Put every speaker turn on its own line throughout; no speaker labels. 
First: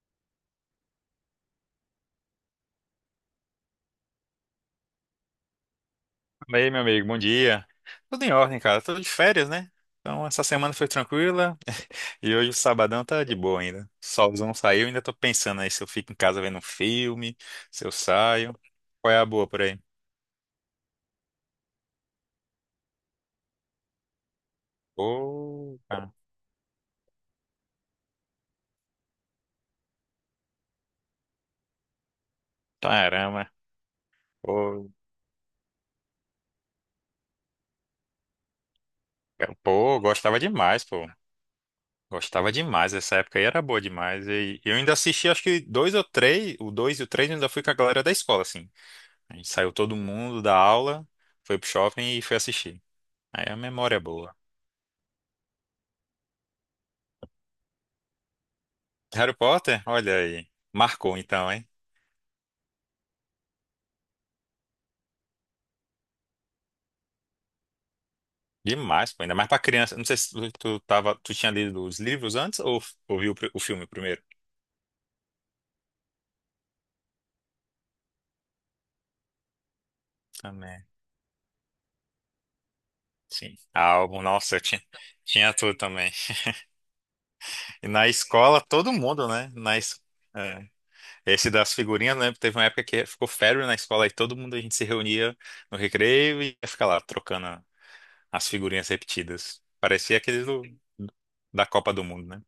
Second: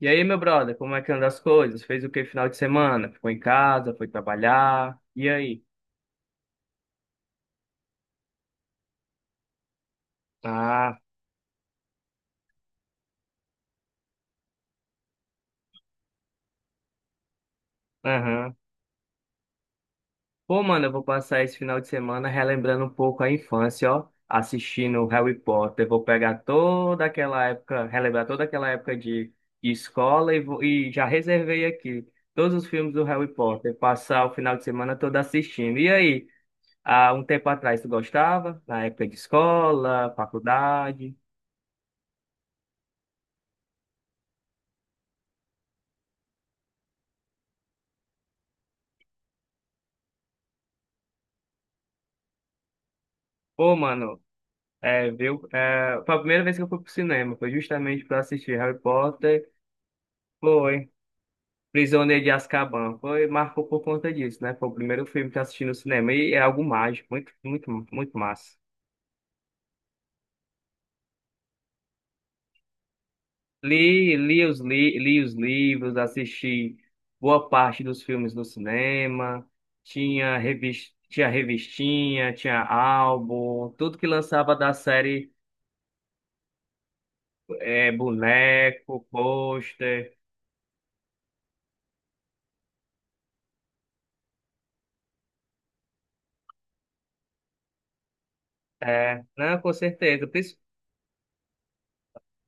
E aí, meu brother, como é que anda as coisas? Fez o que final de semana? Ficou em casa, foi trabalhar? E aí?
E aí, meu amigo, bom dia. Tudo em ordem, cara. Tudo de férias, né? Então, essa semana foi
Ah,
tranquila e hoje o sabadão tá de boa ainda. Solzão saiu, ainda tô pensando aí se eu fico em casa vendo um filme, se eu
aham.
saio. Qual é a boa por aí?
Pô, mano, eu vou passar esse final de semana relembrando um pouco a infância, ó, assistindo Harry
Pô,
Potter. Vou
cara.
pegar toda aquela época, relembrar toda aquela época de escola e, e já reservei aqui todos os filmes do Harry
Caramba.
Potter, passar o final de
Pô,
semana todo assistindo. E aí? Há um tempo atrás tu gostava? Na época de
cara. Pô,
escola,
gostava demais, pô.
faculdade?
Gostava demais. Essa época aí era boa demais. E eu ainda assisti, acho que dois ou três, o dois e o três, eu ainda fui com a galera da escola, assim. A gente saiu todo mundo da aula, foi pro shopping e foi assistir. Aí a
Pô,
memória é
mano.
boa.
É, viu? É, foi a primeira vez que eu fui pro cinema, foi justamente para assistir Harry
Harry
Potter,
Potter? Olha aí.
foi
Marcou então, hein?
Prisioneiro de Azkaban, foi, marcou por conta disso, né? Foi o primeiro filme que eu assisti no cinema e é algo mágico, muito, muito, muito massa.
Demais, pô. Ainda mais pra criança. Não sei se tu tinha lido os livros antes ou, ou viu o
Li,
filme primeiro?
li os, li, li os livros, assisti boa parte dos filmes no cinema, tinha
Também.
revista, tinha revistinha, tinha
Sim.
álbum,
Ah,
tudo que
álbum,
lançava
nossa, eu
da
tinha,
série,
tinha tudo também. E
é,
na escola, todo
boneco,
mundo, né?
pôster,
É. Esse das figurinhas, né? Teve uma época que ficou férias na escola e todo mundo a gente se reunia no recreio e ia ficar lá trocando as figurinhas
é, não,
repetidas.
com
Parecia
certeza.
aqueles da Copa do Mundo, né?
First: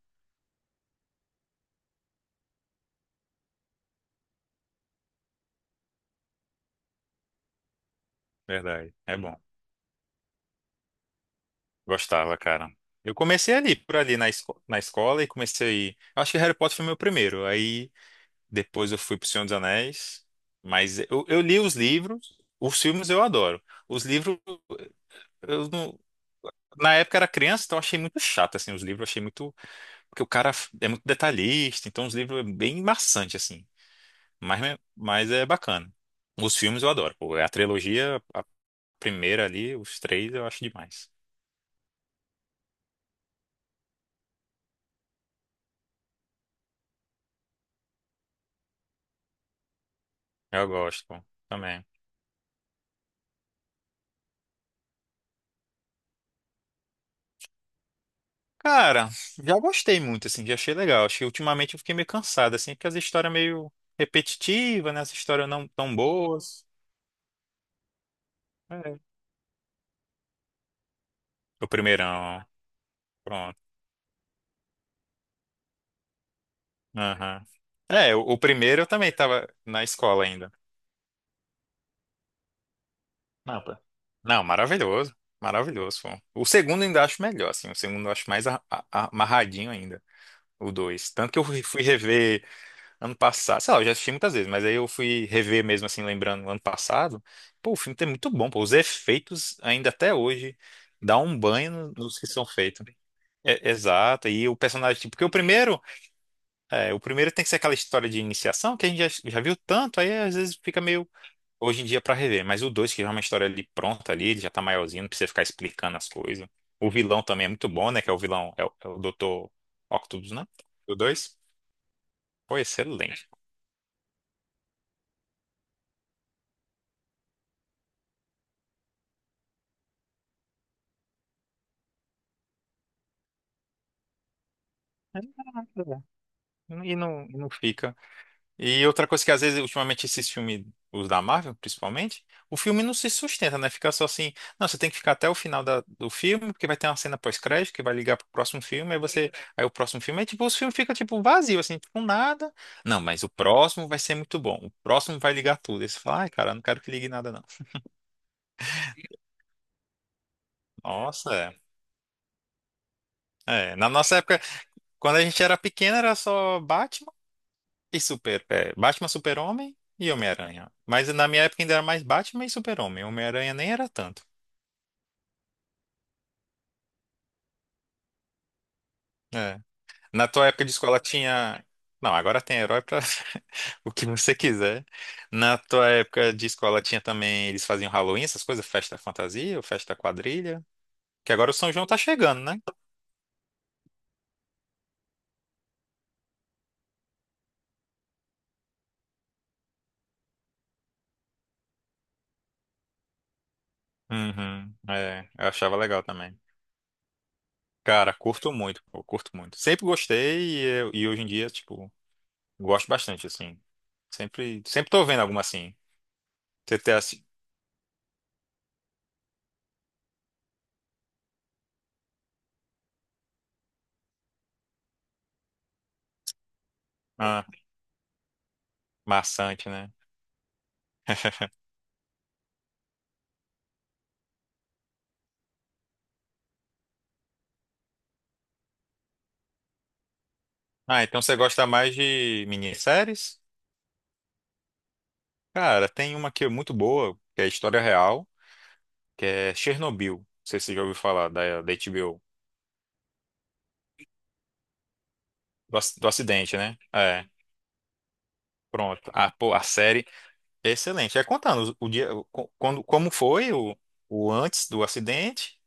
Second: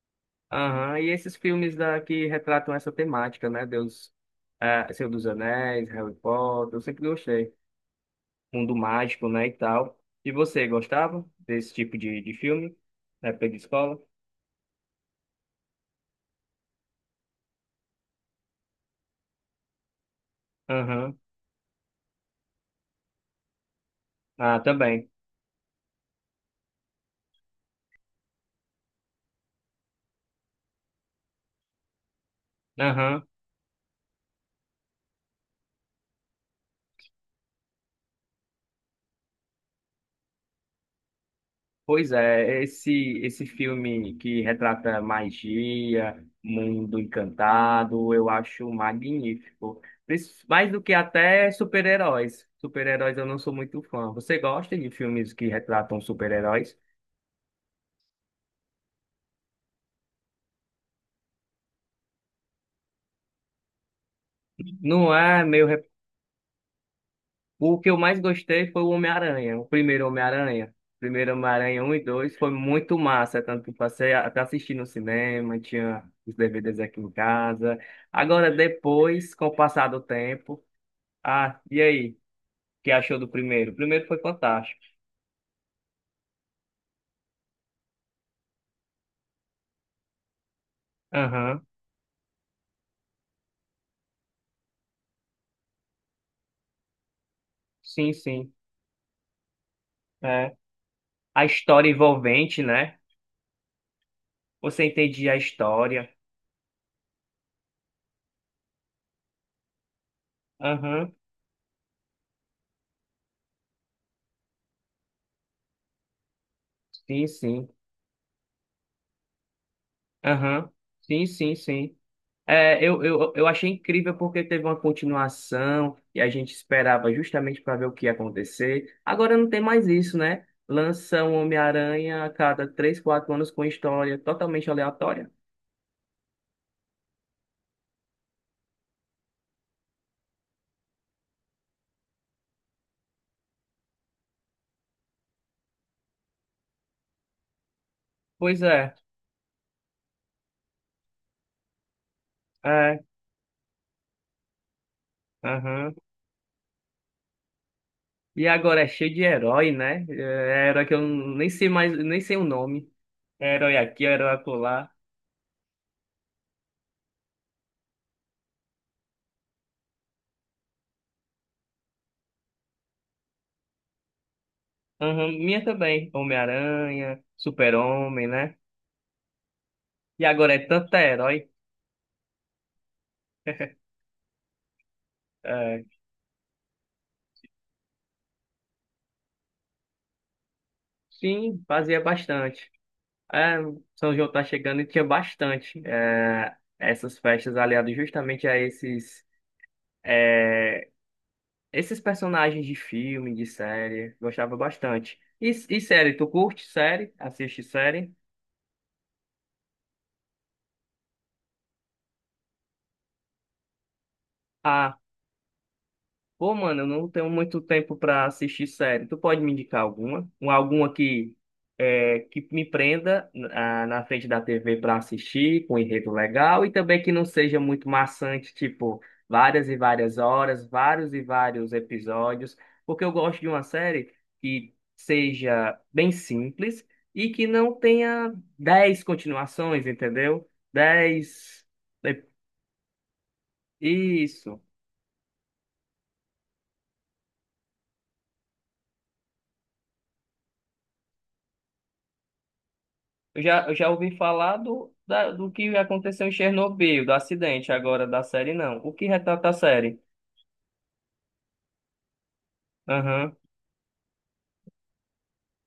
Aham. E esses filmes que retratam essa temática, né? Deus, é, Senhor dos Anéis, Harry Potter, eu sempre gostei. Mundo
Verdade. É
mágico,
bom.
né, e tal. E você, gostava desse tipo de
Gostava, cara.
filme?
Eu
Na época
comecei
de
ali, por
escola?
ali na escola e comecei. Acho que Harry Potter foi meu primeiro. Aí depois eu fui pro Senhor dos Anéis. Mas
Aham.
eu li os livros, os filmes eu adoro. Os livros,
Ah, também.
eu não. Na época eu era criança, então eu achei muito chato, assim, os livros. Eu achei muito. Porque o cara é muito detalhista, então os livros é bem
Aham.
maçante, assim. Mas, mas é bacana. Os filmes eu adoro. Pô, a trilogia, a primeira ali, os três eu acho demais.
Pois é, esse filme que retrata magia, mundo encantado, eu acho magnífico.
Eu
Mais do que
gosto, pô,
até
também.
super-heróis. Super-heróis eu não sou muito fã. Você gosta de filmes que retratam super-heróis?
Cara, já gostei muito, assim, já achei legal. Acho que ultimamente eu fiquei meio cansado, assim, porque as histórias meio repetitivas, né? As
Não é
histórias
meu.
não tão boas.
O que eu mais gostei foi o
É.
Homem-Aranha, o primeiro Homem-Aranha. O Primeiro
O
Homem-Aranha um e 2
primeirão,
foi muito massa,
pronto.
tanto que até assistir no cinema, tinha os DVDs aqui em
Aham.
casa.
É, o
Agora,
primeiro eu também
depois, com
tava
o
na
passar do
escola ainda.
tempo. Ah, e aí? O que achou do
Não,
primeiro? O
pô.
primeiro foi
Não,
fantástico.
maravilhoso. Maravilhoso, pô. O segundo eu ainda acho melhor, assim. O segundo eu acho mais amarradinho ainda. O dois. Tanto que eu fui
Aham.
fui rever ano passado, sei lá, eu já assisti muitas vezes, mas aí eu fui rever mesmo, assim, lembrando, ano passado. Pô, o filme tá
Sim,
muito bom,
sim.
pô. Os efeitos, ainda até
É.
hoje, dá um
A
banho
história
nos que são
envolvente,
feitos.
né?
É, exato, e o
Você
personagem, tipo, porque o
entendia a
primeiro,
história.
é, o primeiro tem que ser aquela história de iniciação que a gente já viu tanto, aí às vezes fica meio,
Aham.
hoje em dia, pra rever. Mas o dois, que já é uma história ali pronta ali, ele já tá maiorzinho, não precisa ficar explicando as coisas. O vilão
Sim,
também é
sim.
muito bom, né, que é o vilão, é o Dr. Octopus, né?
Aham.
O
Sim,
dois,
sim, sim.
pô,
É, eu,
excelente.
eu, eu achei incrível porque teve uma continuação e a gente esperava justamente para ver o que ia acontecer. Agora não tem mais isso, né? Lança um Homem-Aranha a cada três, quatro anos com história totalmente aleatória.
E não fica. E outra coisa que às vezes, ultimamente, esses filmes, os da Marvel, principalmente, o filme não se sustenta, né? Fica só assim. Não, você tem que ficar até o final do filme, porque vai ter uma cena pós-crédito que vai ligar pro
Pois
próximo filme,
é,
aí você. Aí o próximo filme é tipo, os filmes ficam tipo vazio, assim, tipo nada. Não,
é,
mas o próximo vai ser muito bom. O próximo vai ligar tudo. Aí
aham.
você fala, ai, cara, eu não quero que ligue nada, não.
E agora é cheio de herói, né? É herói que eu nem
Nossa,
sei mais, nem sei o nome. É
é.
herói
É, na
aqui, é
nossa
herói
época,
acolá.
quando a gente era pequeno, era só Batman. E Batman, Super-Homem e Homem-Aranha. Mas na minha época ainda era mais Batman e Super-Homem. Homem-Aranha nem era tanto.
Aham, minha também. Homem-Aranha, Super-Homem, né?
É.
E
Na tua
agora é
época de
tanta
escola
herói.
tinha. Não, agora tem herói pra o que você quiser. Na
É,
tua época de escola tinha também. Eles faziam Halloween, essas coisas, festa fantasia, ou festa quadrilha. Que agora o
sim,
São João tá
fazia
chegando, né?
bastante. É, São João tá chegando e tinha bastante. É, essas festas aliadas justamente a esses, é, esses personagens de filme, de série. Gostava
Uhum.
bastante.
É, eu achava
E
legal
série, tu
também.
curte série? Assiste série?
Cara, curto muito, pô, curto muito. Sempre gostei e hoje em dia, tipo, gosto bastante, assim. Sempre
Ah,
tô vendo alguma assim.
pô,
Você
mano, eu
tem.
não tenho muito tempo pra assistir série. Tu pode me indicar alguma? Alguma que, é, que me prenda na frente da TV pra assistir, com um enredo legal, e também que não
Ah,
seja muito maçante, tipo, várias
maçante,
e
né?
várias horas, vários e vários episódios, porque eu gosto de uma série que seja bem simples e que não tenha dez continuações, entendeu?
Ah, então você
Dez.
gosta mais
É,
de minisséries?
isso.
Cara, tem uma que é muito boa, que é história real, que é Chernobyl. Não sei se você já ouviu falar da, HBO.
Eu já ouvi falar do que
Do
aconteceu em
acidente, né?
Chernobyl, do
É,
acidente agora da série, não. O que
pronto. A,
retrata a
pô, a
série?
série é excelente. É contando o dia, como
Aham.
foi o antes do acidente,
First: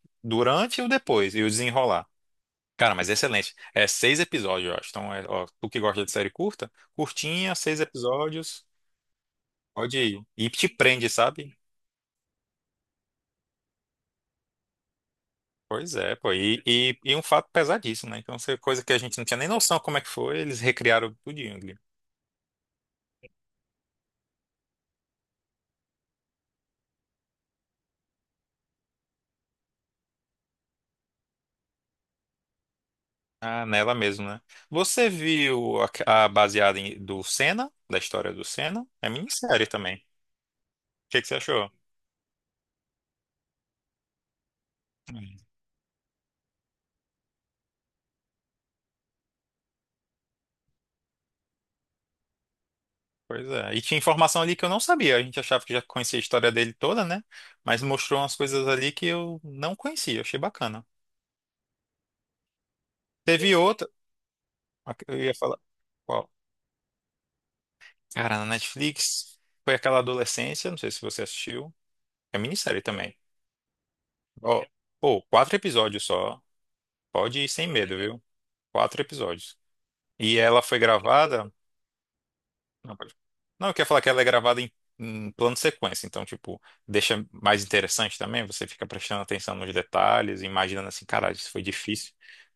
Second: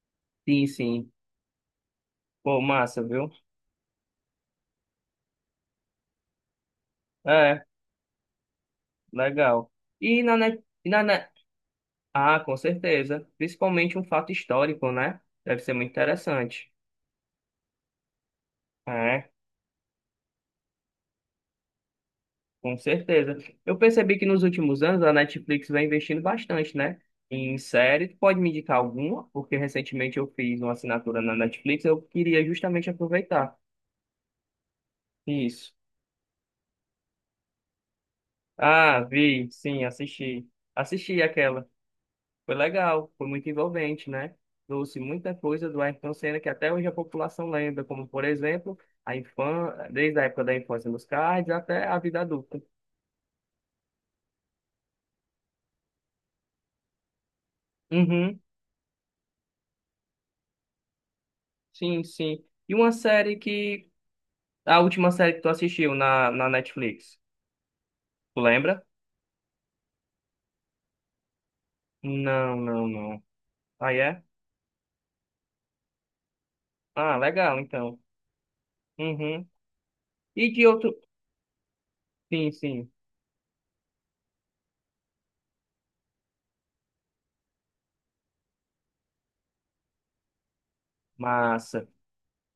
Sim,
durante e o
sim.
depois, e o desenrolar.
Pô,
Cara,
massa,
mas é
viu?
excelente. É seis episódios, eu acho. Então, ó, tu que gosta de série curta, curtinha,
É,
seis episódios,
legal.
pode
E
ir.
na,
E
net,
te
e na
prende,
net...
sabe?
Ah, com certeza. Principalmente um fato histórico, né? Deve ser muito
Pois é, pô. E,
interessante.
e, e um fato pesadíssimo, né? Então, essa coisa que a gente não
É,
tinha nem noção como é que foi, eles recriaram tudinho ali.
com certeza. Eu percebi que nos últimos anos a Netflix vem investindo bastante, né? Em série, tu pode me indicar alguma? Porque recentemente eu fiz uma assinatura na Netflix, eu queria justamente aproveitar.
Ah, nela mesmo, né? Você
Isso.
viu a baseada do Senna, da história do Senna?
Ah,
É
vi,
minissérie
sim,
também. O
assisti. Assisti
que, que você
aquela.
achou?
Foi legal, foi muito envolvente, né? Trouxe muita
Hum.
coisa do Ayrton Senna que até hoje a população lembra, como, por exemplo, a infância, desde a época da infância nos cards até a vida adulta.
Pois é. E tinha informação ali que eu não sabia. A gente achava que já conhecia a história dele toda, né? Mas mostrou umas
Uhum,
coisas ali que eu não conhecia. Achei bacana.
sim, sim. E uma série
Teve outra.
que... A
A que
última
eu
série
ia
que tu
falar.
assistiu
Qual?
na Netflix,
Cara,
tu
na
lembra?
Netflix. Foi aquela adolescência. Não sei se você assistiu. É
Não,
minissérie
não,
também.
não. Aí é?
Ó, pô, quatro episódios só.
Ah,
Pode ir
legal,
sem medo,
então.
viu? Quatro
Uhum.
episódios. E
E
ela
de
foi
outro...
gravada.
Sim, sim.
Não, pode. Não, eu queria falar que ela é gravada em plano sequência. Então, tipo, deixa mais interessante também. Você fica prestando atenção nos detalhes, imaginando assim, caralho, isso foi
Massa.
difícil.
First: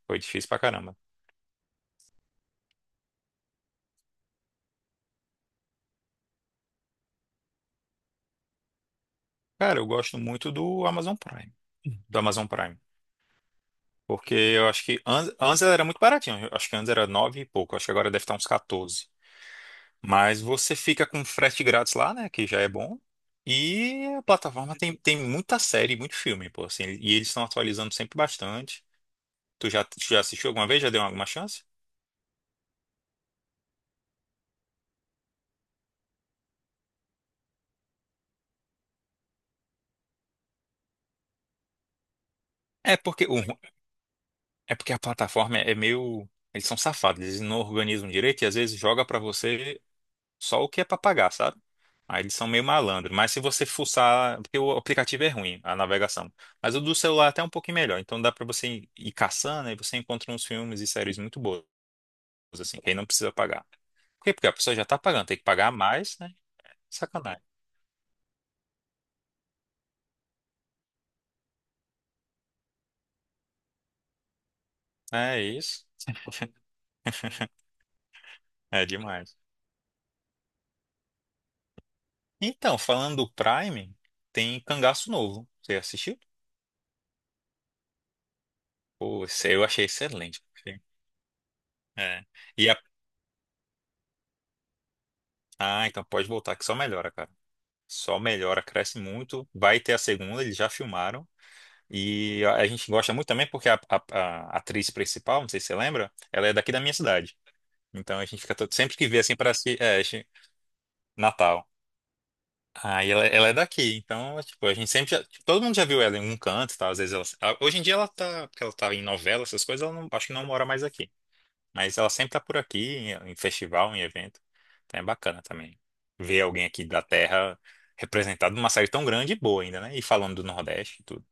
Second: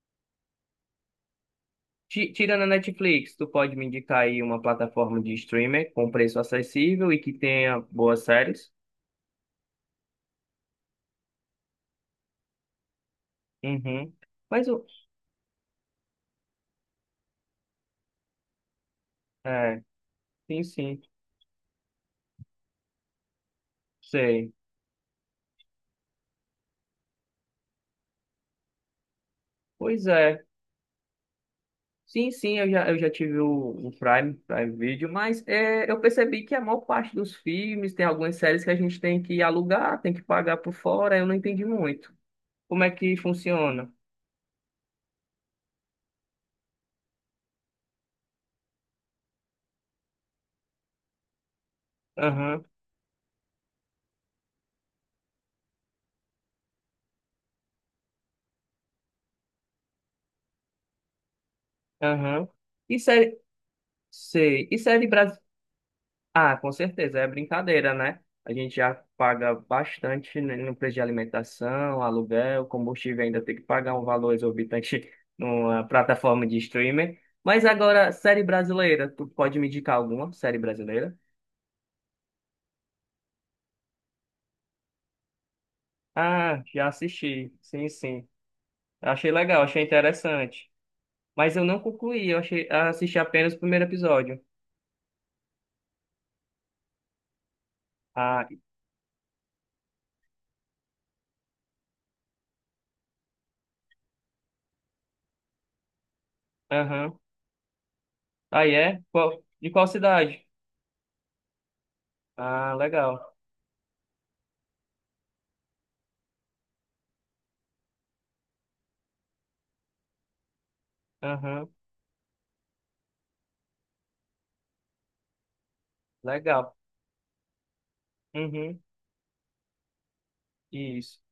Foi difícil pra caramba.
Tirando a Netflix, tu pode me indicar aí uma plataforma de streamer com preço acessível e que tenha boas séries?
Cara, eu gosto muito do Amazon Prime. Do Amazon Prime.
Uhum.
Porque
Mas
eu acho
o.
que antes ela era muito baratinho. Eu acho que antes era nove e pouco. Eu acho que agora deve estar uns 14.
É,
Mas
sim,
você
sim.
fica com frete grátis lá, né? Que já é bom. E a
Sei.
plataforma tem muita série, muito filme, pô, assim, e eles estão atualizando sempre bastante. Tu já, tu
Pois
já
é.
assistiu alguma vez? Já deu alguma chance?
Sim, sim, eu já tive o Prime, Prime Video, mas é, eu percebi que a maior parte dos filmes tem algumas séries que a gente tem que alugar, tem que pagar por fora, eu não entendi muito. Como é
É
que
porque, o, ru-
funciona?
é porque a plataforma é meio. Eles são safados, eles não organizam direito e às vezes joga pra você só o que é pra pagar, sabe? Aí eles são meio
Aham,
malandro. Mas se você fuçar. Porque o aplicativo é ruim, a navegação. Mas o do celular é até um pouquinho melhor. Então dá pra você ir caçando e você encontra uns filmes e séries muito boas,
aham.
assim, quem
E
não precisa
série.
pagar. Por quê? Porque a
Sei.
pessoa
E
já tá
série
pagando, tem
brasileira?
que pagar mais, né?
Ah, com certeza, é
Sacanagem.
brincadeira, né? A gente já paga bastante no preço de alimentação, aluguel, combustível, ainda tem que pagar um valor exorbitante
É
numa
isso.
plataforma de streaming. Mas agora, série
É
brasileira, tu
demais.
pode me indicar alguma série brasileira?
Então, falando do Prime, tem Cangaço Novo. Você assistiu?
Ah, já assisti, sim, sim.
Pô,
Achei
esse
legal,
eu
achei
achei excelente.
interessante. Mas eu não
É.
concluí, eu achei,
E a...
assisti apenas o primeiro episódio.
Ah, então pode voltar que só melhora, cara. Só
Ah,
melhora, cresce muito. Vai ter a segunda, eles já filmaram. E a gente gosta muito também porque a atriz principal, não sei se você lembra, ela é daqui da minha
aham.
cidade. Então a gente fica todo...
Aí
sempre
é?
que vê assim para
De
si,
qual cidade?
Natal.
Ah,
Ah,
legal.
ela é daqui, então, tipo, a gente sempre já, tipo, todo mundo já viu ela em um canto, tá? Às vezes hoje em dia ela tá, porque ela tá em novela, essas coisas, ela não, acho que não mora mais aqui.
Aham,
Mas ela sempre tá por aqui, em festival, em evento. Então é bacana também ver alguém
legal.
aqui da terra representado numa
Uhum,
série tão grande e boa ainda, né? E falando do Nordeste e
isso.
tudo.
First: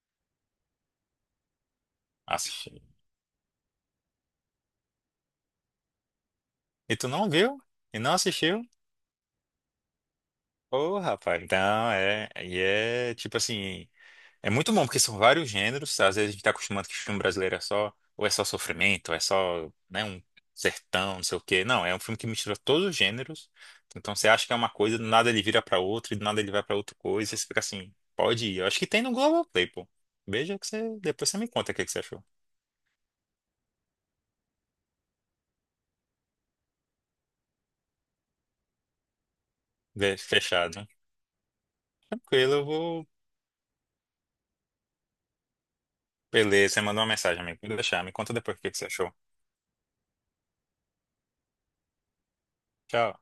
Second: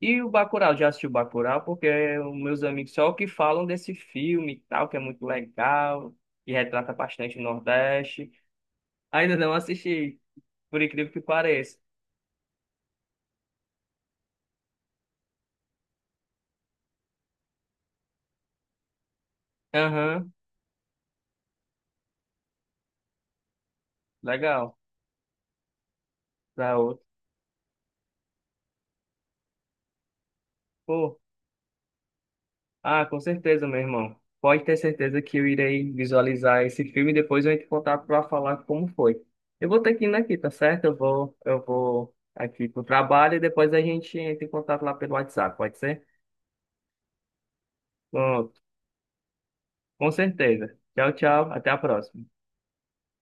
E o Bacurau, já assisti o Bacurau? Porque os meus
Assisti.
amigos só que falam desse filme e tal, que é muito legal, e retrata
E tu não
bastante o
viu? E não
Nordeste.
assistiu?
Ainda não assisti, por
Ô,
incrível que
rapaz,
pareça.
então é tipo assim. É muito bom, porque são vários gêneros. Às vezes a gente tá acostumado que filme brasileiro é só, ou é só sofrimento, ou é só, né, um
Aham,
sertão, não sei o quê. Não, é um filme que mistura todos os gêneros. Então você acha que é uma
legal.
coisa, do nada ele vira pra outra, e do nada ele vai pra
Da
outra
outro.
coisa, e você fica assim, pode ir. Eu acho que tem no Globoplay, pô. Veja
Pô,
depois você me conta o que que você achou.
ah, com certeza, meu irmão. Pode ter certeza que eu irei visualizar esse filme e depois eu entro em contato para falar como foi. Eu vou ter que ir aqui, tá certo?
Fechado.
Eu vou
Tranquilo, eu
aqui pro
vou.
trabalho e depois a gente entra em contato lá pelo WhatsApp, pode ser?
Beleza, você mandou uma mensagem, amigo. Vou deixar, me conta depois
Pronto.
o que que você achou.
Com certeza. Tchau, tchau. Até a próxima.
Tchau.